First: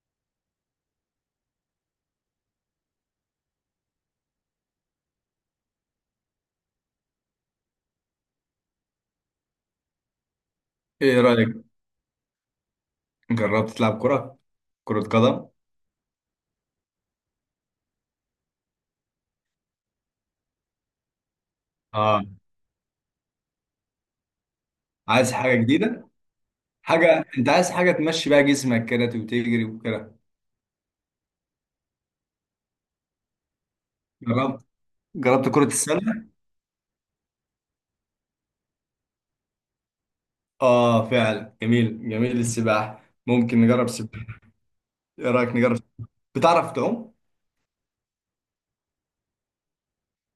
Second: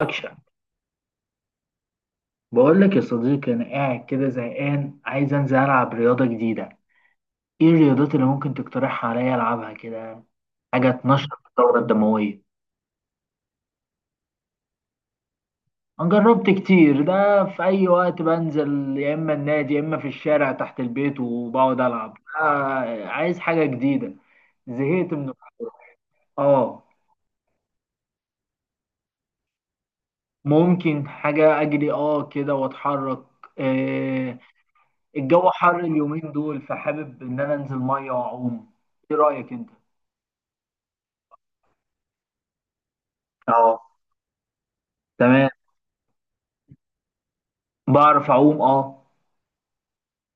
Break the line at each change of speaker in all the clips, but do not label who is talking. أكشن. بقول لك يا صديقي أنا قاعد كده زهقان، عايز أنزل ألعب رياضة جديدة. إيه الرياضات اللي ممكن تقترحها عليا ألعبها كده؟ حاجة
ايه
تنشط
رأيك؟
الدورة الدموية.
جربت تلعب كرة؟ كرة قدم؟
أنا جربت كتير ده، في أي وقت بنزل، يا إما النادي يا إما في الشارع تحت البيت وبقعد ألعب.
اه.
عايز حاجة جديدة. زهقت من
عايز حاجة
الكورة.
جديدة.
آه.
انت عايز حاجة تمشي بقى جسمك كده وتجري وكده.
ممكن حاجة أجري كده وأتحرك. آه.
جربت جربت
الجو
كرة
حر
السلة؟
اليومين دول، فحابب إن أنا أنزل مية وأعوم. إيه رأيك أنت؟
اه فعلا، جميل جميل. السباحة ممكن نجرب سباحة. ايه
تمام.
رأيك نجرب؟ بتعرف تعوم؟
بعرف اعوم، اه.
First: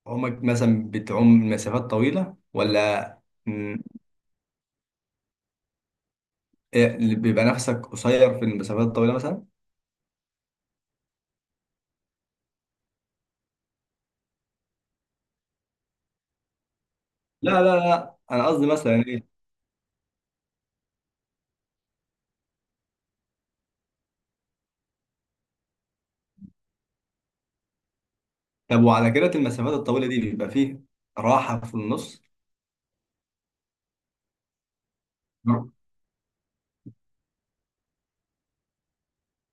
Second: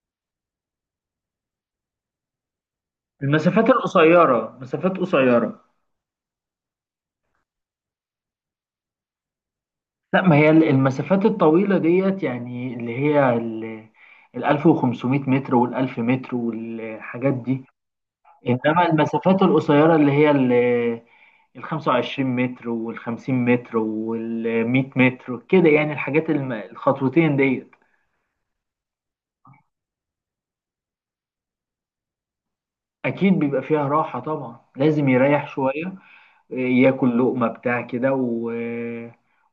عمرك مثلا بتعوم مسافات طويلة ولا؟
المسافات
مم.
القصيره، مسافات قصيره.
إيه اللي بيبقى نفسك قصير في المسافات الطويلة مثلا؟
لا، ما هي المسافات الطويله ديت يعني اللي هي ال 1500 متر وال 1000 متر والحاجات
لا
دي.
لا لا، انا قصدي
انما
مثلا ايه.
المسافات القصيره اللي هي ال 25 متر وال 50 متر وال 100 متر كده، يعني الحاجات الخطوتين ديت.
طب وعلى كده المسافات الطويلة دي بيبقى فيه راحة في النص؟
اكيد بيبقى فيها راحه طبعا، لازم يريح شويه، ياكل لقمه بتاع كده و...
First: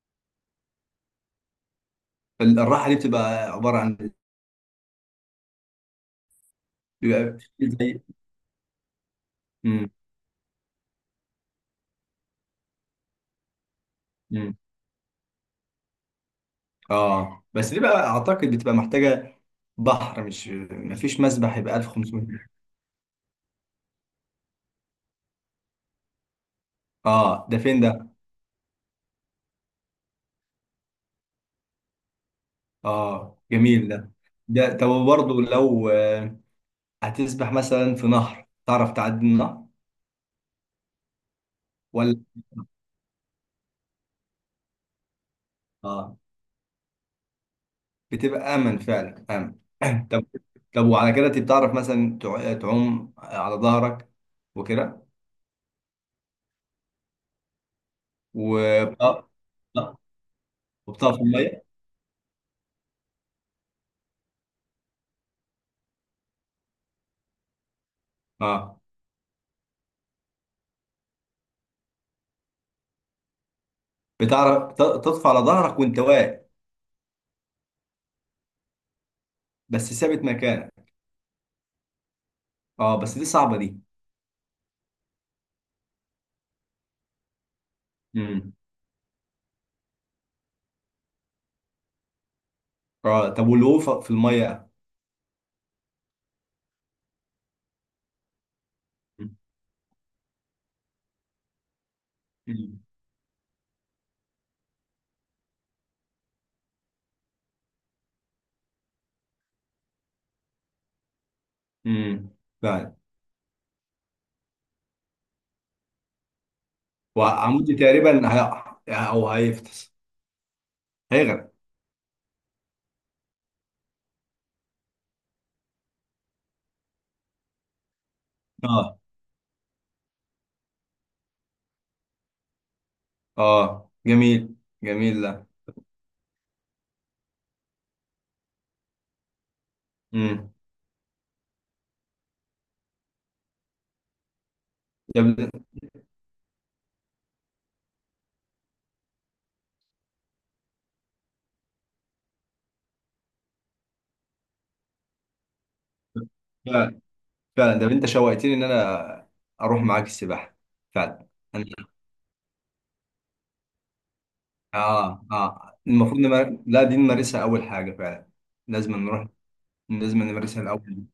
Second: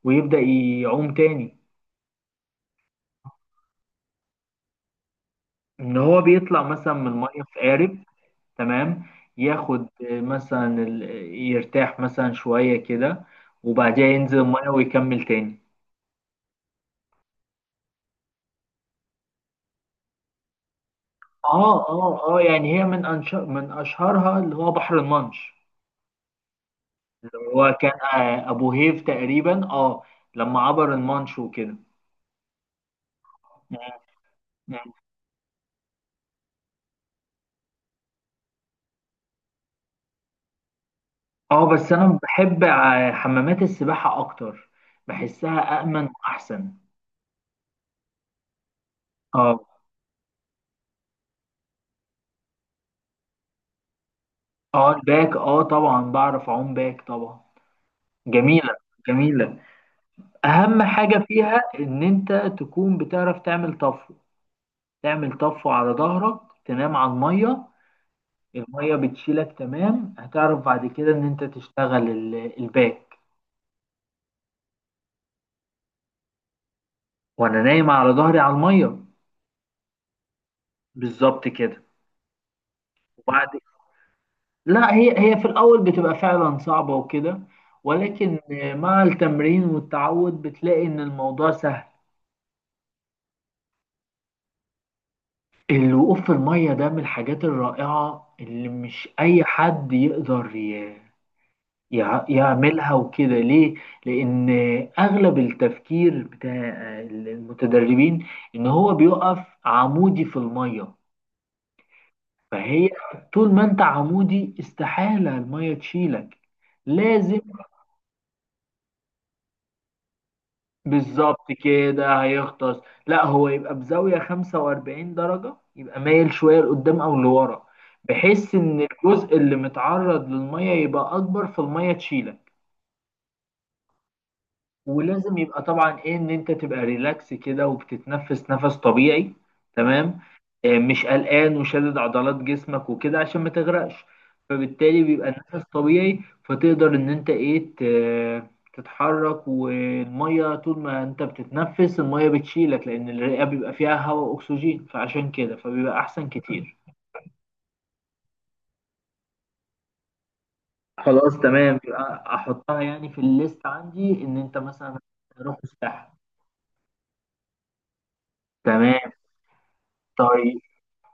ويبدا يعوم تاني.
الراحه دي بتبقى عباره عن،
ان هو بيطلع مثلا من
بيبقى
الميه في
في
قارب.
زي.
تمام. ياخد
مم.
مثلا يرتاح مثلا شويه كده وبعدها ينزل
مم.
الميه ويكمل تاني.
اه بس دي بقى اعتقد بتبقى محتاجه بحر، مش مفيش مسبح يبقى
اه اه اه،
1500.
يعني هي من اشهرها اللي هو بحر المانش. اللي
اه ده
هو
فين
كان،
ده؟
ابو هيف تقريبا، اه، لما عبر المانش وكده.
اه جميل ده. ده طب
مم.
برضه لو هتسبح مثلا في نهر، تعرف تعدي النهر
اه بس
ولا؟
انا بحب حمامات السباحه اكتر. بحسها امن
اه
واحسن.
بتبقى امن، فعلا امن.
اه
طب، طب وعلى كده انت بتعرف مثلا تعوم على ظهرك
اه
وكده؟
الباك، اه طبعا بعرف اعوم باك طبعا.
و
جميلة.
اه.
جميلة.
آه.
أهم
وبتقف في
حاجة فيها
الميه؟
إن أنت تكون بتعرف تعمل طفو. تعمل طفو على ظهرك، تنام على المية،
اه
المية بتشيلك. تمام. هتعرف بعد كده إن أنت تشتغل الباك،
بتعرف تطفى على ظهرك وانت واقف
وأنا نايم على ظهري على المية.
بس ثابت مكانك؟
بالظبط كده.
اه بس دي
وبعد،
صعبه دي.
لا هي في الأول بتبقى فعلا صعبة وكده، ولكن
امم
مع التمرين والتعود بتلاقي إن الموضوع سهل.
اه طب، والوقوف في الميه؟
الوقوف في المية ده من الحاجات الرائعة اللي مش أي حد يقدر
امم
يعملها وكده. ليه؟ لأن أغلب التفكير بتاع المتدربين إن هو بيقف عمودي في المية.
امم
فهي،
فعلا.
طول ما أنت عمودي، استحالة المية تشيلك. لازم.
وعمودي تقريبا هي. او هيفطس.
بالظبط
هيغرق.
كده، هيغطس. لا، هو يبقى بزاوية 45 درجة، يبقى مايل شوية لقدام أو لورا، بحيث إن
اه
الجزء اللي متعرض للمية يبقى أكبر فالمية تشيلك.
اه جميل، جميل
ولازم
ده.
يبقى طبعا ايه، ان انت تبقى ريلاكس كده وبتتنفس نفس طبيعي. تمام.
امم
مش قلقان وشادد عضلات جسمك وكده عشان ما تغرقش، فبالتالي
يا
بيبقى
ابني،
النفس طبيعي. فتقدر ان انت ايه، تتحرك والميه، طول ما انت بتتنفس الميه بتشيلك لان الرئه بيبقى فيها هواء اكسجين، فعشان كده فبيبقى احسن كتير.
فعلا فعلا. ده انت شوقتني ان انا اروح معاك السباحه فعلا.
خلاص
انا
تمام، يبقى احطها يعني في الليست عندي ان انت مثلا
اه
تروح
اه
الساحل.
المفروض لا، دي نمارسها اول حاجه فعلا. لازم
تمام.
نروح، لازم
طيب.
نمارسها الاول.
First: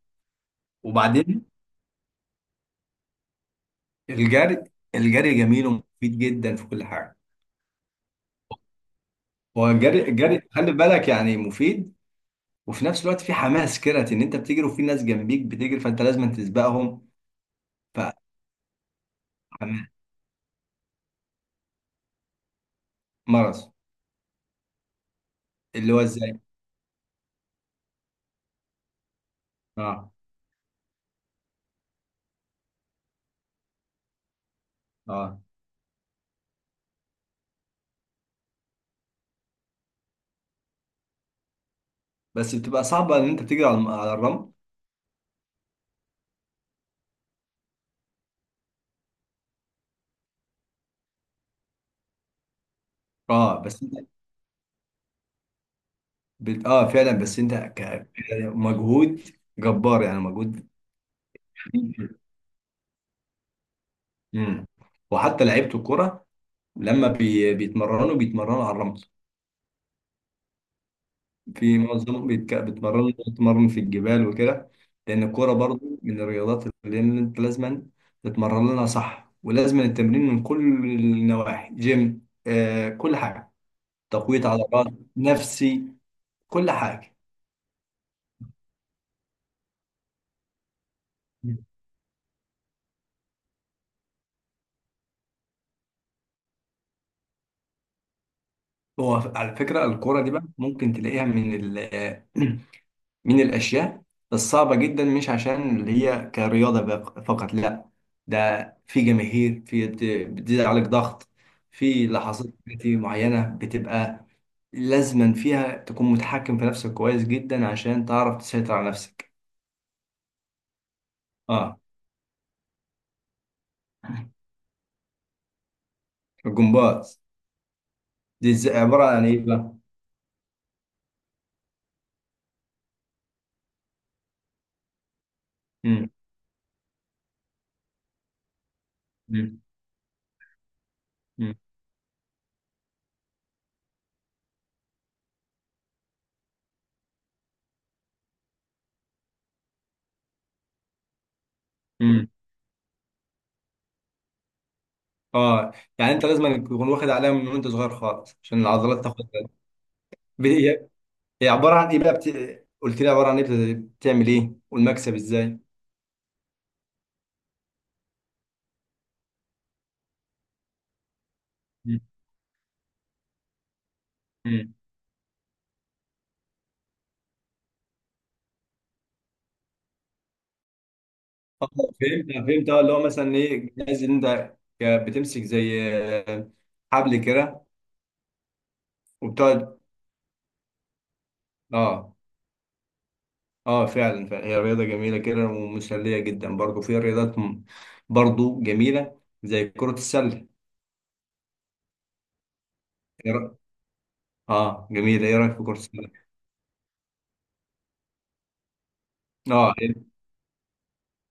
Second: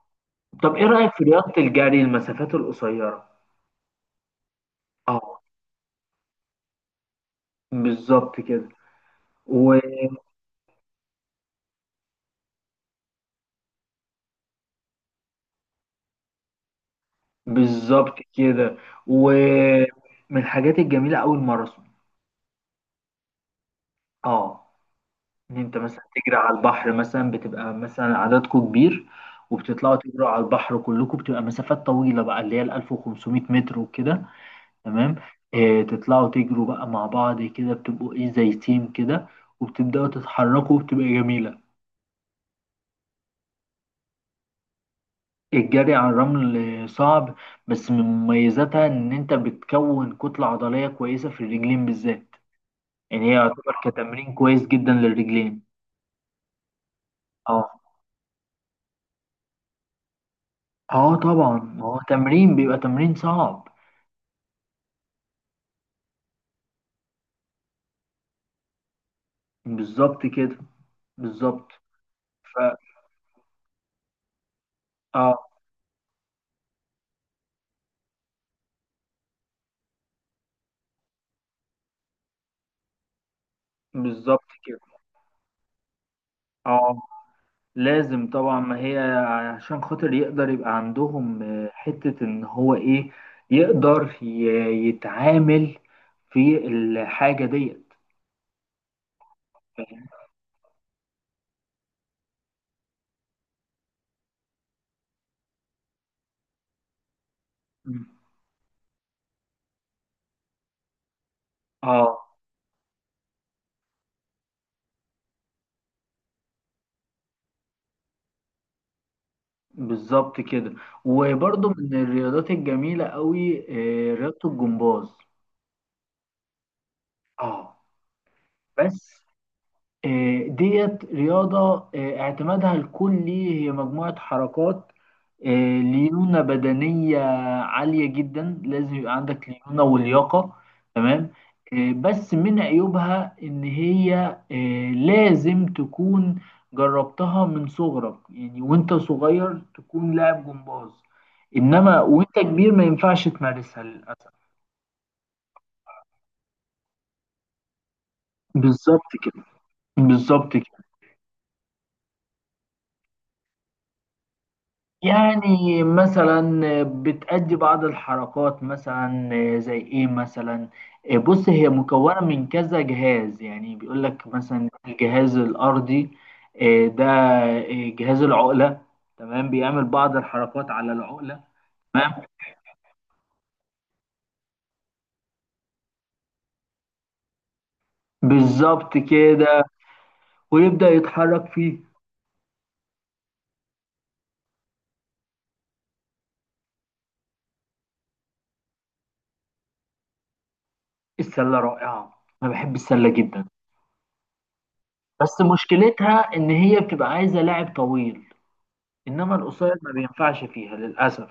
طب ايه رأيك في
وبعدين
رياضة الجري، المسافات القصيرة؟
الجري الجري
اه،
جميل ومفيد جدا في كل حاجه.
بالظبط كده.
هو الجري خلي بالك يعني مفيد، وفي نفس الوقت في حماس كده ان انت بتجري وفي ناس جنبيك بتجري فانت لازم تسبقهم.
وبالظبط كده.
فحماس
ومن الحاجات الجميلة أوي الماراثون.
مرض.
اه، ان انت
اللي هو
مثلا تجري
ازاي؟
على البحر مثلا، بتبقى مثلا عددكم كبير وبتطلعوا
اه
تجروا على البحر كلكم، بتبقى مسافات طويلة بقى اللي هي ال 1500 متر وكده. تمام.
اه
آه، تطلعوا تجروا بقى مع بعض كده، بتبقوا ايه زي تيم كده، وبتبدأوا تتحركوا وبتبقى جميلة.
بس بتبقى صعبه ان انت بتجري على على الرمل.
الجري على الرمل صعب، بس من مميزاتها ان انت بتكون كتلة عضلية كويسة في الرجلين بالذات. يعني هي
اه
يعتبر
بس انت
كتمرين كويس جدا للرجلين.
اه فعلا، بس انت
اه.
مجهود جبار، يعني مجهود.
اه طبعا، هو تمرين، بيبقى تمرين صعب.
امم وحتى لعيبه الكره لما بيتمرنوا على الرمل،
بالظبط كده. بالظبط.
في معظمهم
ف،
بيتمرنوا في الجبال وكده. لأن
اه،
الكورة برضو من الرياضات اللي أنت لازما تتمرن لها، صح؟ ولازما التمرين من كل النواحي، جيم كل حاجة، تقوية
بالظبط كده.
عضلات، نفسي، كل
اه
حاجة.
لازم طبعا، ما هي عشان خاطر يقدر يبقى عندهم
مم.
حتة ان هو ايه، يقدر يتعامل في الحاجة ديت.
هو على فكرة الكورة دي بقى ممكن تلاقيها من ال من الأشياء الصعبة جدا، مش عشان اللي هي كرياضة فقط، لا. ده في جماهير، في بتزيد عليك ضغط في
اه
لحظات كتير معينة، بتبقى لازما فيها تكون متحكم في نفسك كويس جدا عشان تعرف تسيطر على نفسك.
بالظبط كده. وبرضه
اه.
من الرياضات الجميلة قوي رياضة الجمباز.
الجمباز؟
اه
دي عبارة
بس،
عن ايه بقى؟
ديت رياضة، اعتمادها الكلي هي مجموعة حركات،
مم.
ليونة بدنية عالية جدا. لازم يبقى عندك
مم.
ليونة ولياقة. تمام.
مم.
بس من عيوبها إن هي، لازم تكون جربتها من صغرك، يعني وانت صغير تكون لاعب جمباز. إنما
مم.
وانت كبير ما ينفعش تمارسها للأسف.
اه، يعني انت لازم تكون واخد عليها من وانت صغير خالص عشان العضلات
بالظبط
تاخد
كده. بالظبط كده.
بالها. هي عباره عن ايه بقى قلت لي عباره عن ايه بتعمل ايه والمكسب ازاي؟
يعني مثلا بتأدي بعض الحركات مثلا، زي ايه مثلا؟ بص، هي
مم.
مكونة من كذا جهاز، يعني بيقول لك مثلا
مم.
الجهاز الأرضي، ده، جهاز العقلة. تمام، بيعمل بعض الحركات على العقلة.
اه
تمام.
فهمت اه، اللي هو مثلا ايه الجهاز اللي انت بتمسك، زي آه، حبل كده
بالظبط كده،
وبتقعد.
ويبدأ يتحرك فيه.
اه اه فعلا فعلا. هي رياضه جميله كده ومسليه جدا. برضه في رياضات برضه جميله زي كره السله.
السلة رائعة، أنا بحب السلة
إيه
جدا.
رأ- اه جميله. ايه
بس
رايك في كره السله؟
مشكلتها إن هي بتبقى عايزة لاعب طويل، إنما القصير
اه.
ما بينفعش فيها للأسف.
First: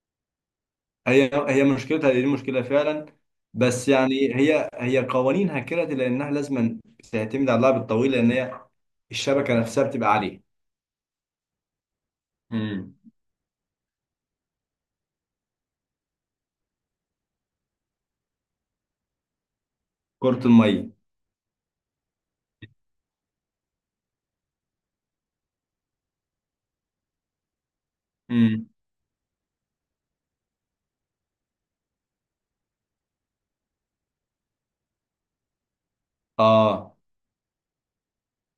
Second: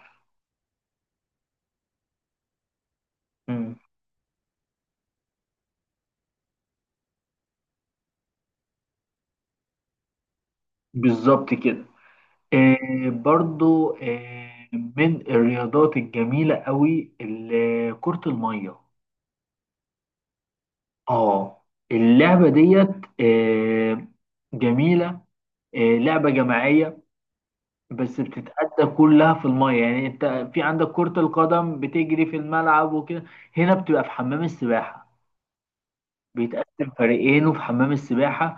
هي مشكلتها دي مشكلة فعلا. بس يعني هي قوانينها كده لأنها لازما تعتمد على اللعب الطويل، لأن هي الشبكة نفسها بتبقى عالية.
بالظبط كده.
امم
آه برضو، آه من الرياضات الجميلة قوي كرة المية.
كرة المية.
اه. اللعبة ديت، آه، جميلة، آه لعبة جماعية. بس
امم
بتتأدى كلها في المية. يعني انت في عندك كرة القدم بتجري في الملعب وكده، هنا بتبقى في حمام السباحة. بيتقسم
اه
فريقين، وفي حمام السباحة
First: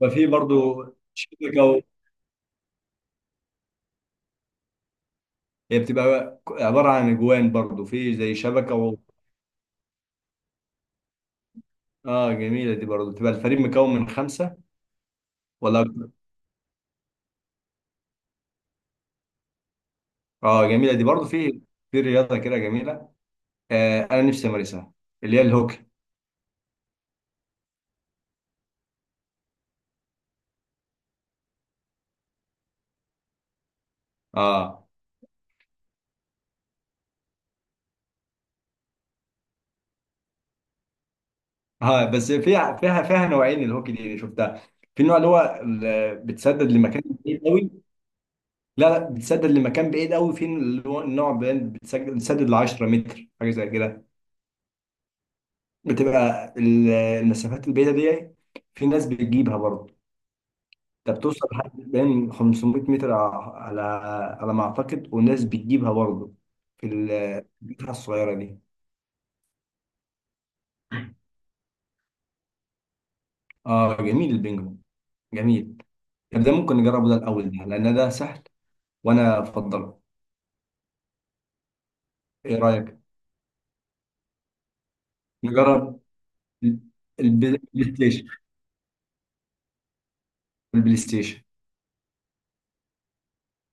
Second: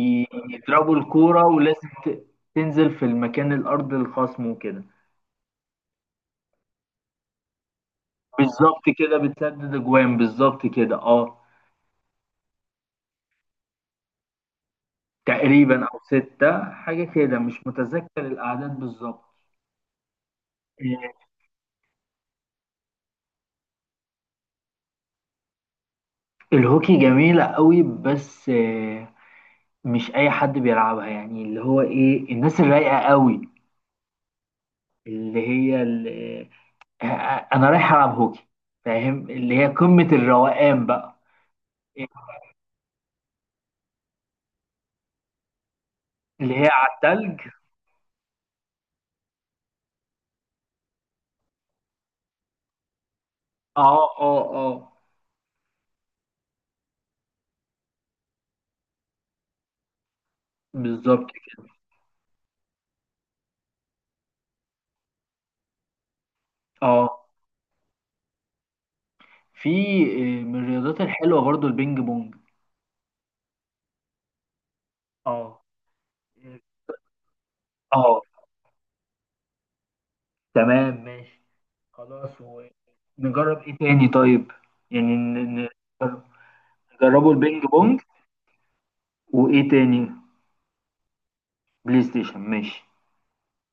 ففي برضو
الكورة
شبكة و.
ولازم تنزل في المكان الأرض الخصم وكده.
هي بتبقى عبارة عن أجوان برضو، في زي شبكة
بالظبط
و.
كده، بتسدد اجوان، بالظبط كده اه.
اه جميلة دي برضو. بتبقى الفريق مكون من خمسة ولا
تقريبا او
أكتر؟
ستة، حاجة كده، مش متذكر الاعداد بالظبط.
اه جميلة دي برضو.
آه،
في رياضة كده جميلة، آه أنا نفسي أمارسها، اللي هي الهوكي.
الهوكي جميلة قوي، بس مش اي حد بيلعبها، يعني اللي هو ايه، الناس الرايقة قوي،
اه
اللي هي اللي، انا رايح العب هوكي. فاهم؟ اللي هي قمة الروقان بقى.
اه بس فيها فيها نوعين. الهوكي دي اللي شفتها، في النوع اللي هو
اللي
بتسدد
هي على
لمكان
التلج.
بعيد قوي. لا لا، بتسدد لمكان بعيد قوي، في اللي هو النوع بتسدد ل 10 متر حاجه زي
اه
كده.
اه اه،
بتبقى المسافات البعيده دي، في ناس بتجيبها برضه. انت
بالظبط
بتوصل
كده.
لحد بين 500 متر على ما اعتقد، والناس بتجيبها برضه في
اه.
البتاعه الصغيره دي.
في من الرياضات الحلوة برضو البينج بونج.
اه جميل البينج بونج.
اه.
جميل. طب ده ممكن نجربه ده الاول، ده لان ده
اه
سهل وانا افضله.
تمام ماشي. خلاص،
ايه رايك
ونجرب ايه تاني طيب؟ يعني
نجرب؟
نجربوا
البلاي
البينج بونج.
ستيشن.
وايه تاني؟
البلاي ستيشن.
بلاي ستيشن، ماشي.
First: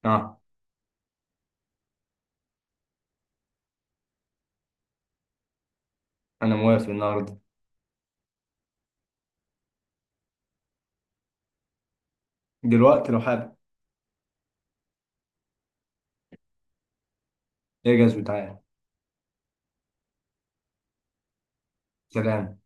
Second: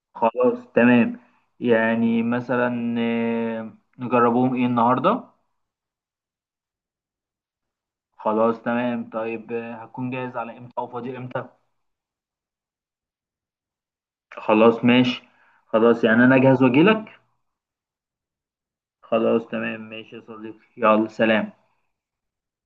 اه.
خلاص تمام. يعني مثلا، نجربوهم ايه النهارده؟
انا موافق النهارده،
خلاص تمام. طيب، هتكون جاهز على امتى، او فاضي امتى؟
دلوقتي لو حابب.
خلاص ماشي. خلاص، يعني انا جاهز واجيلك.
اجهز وتعالى.
خلاص تمام، ماشي يا صديقي، يلا سلام.
سلام.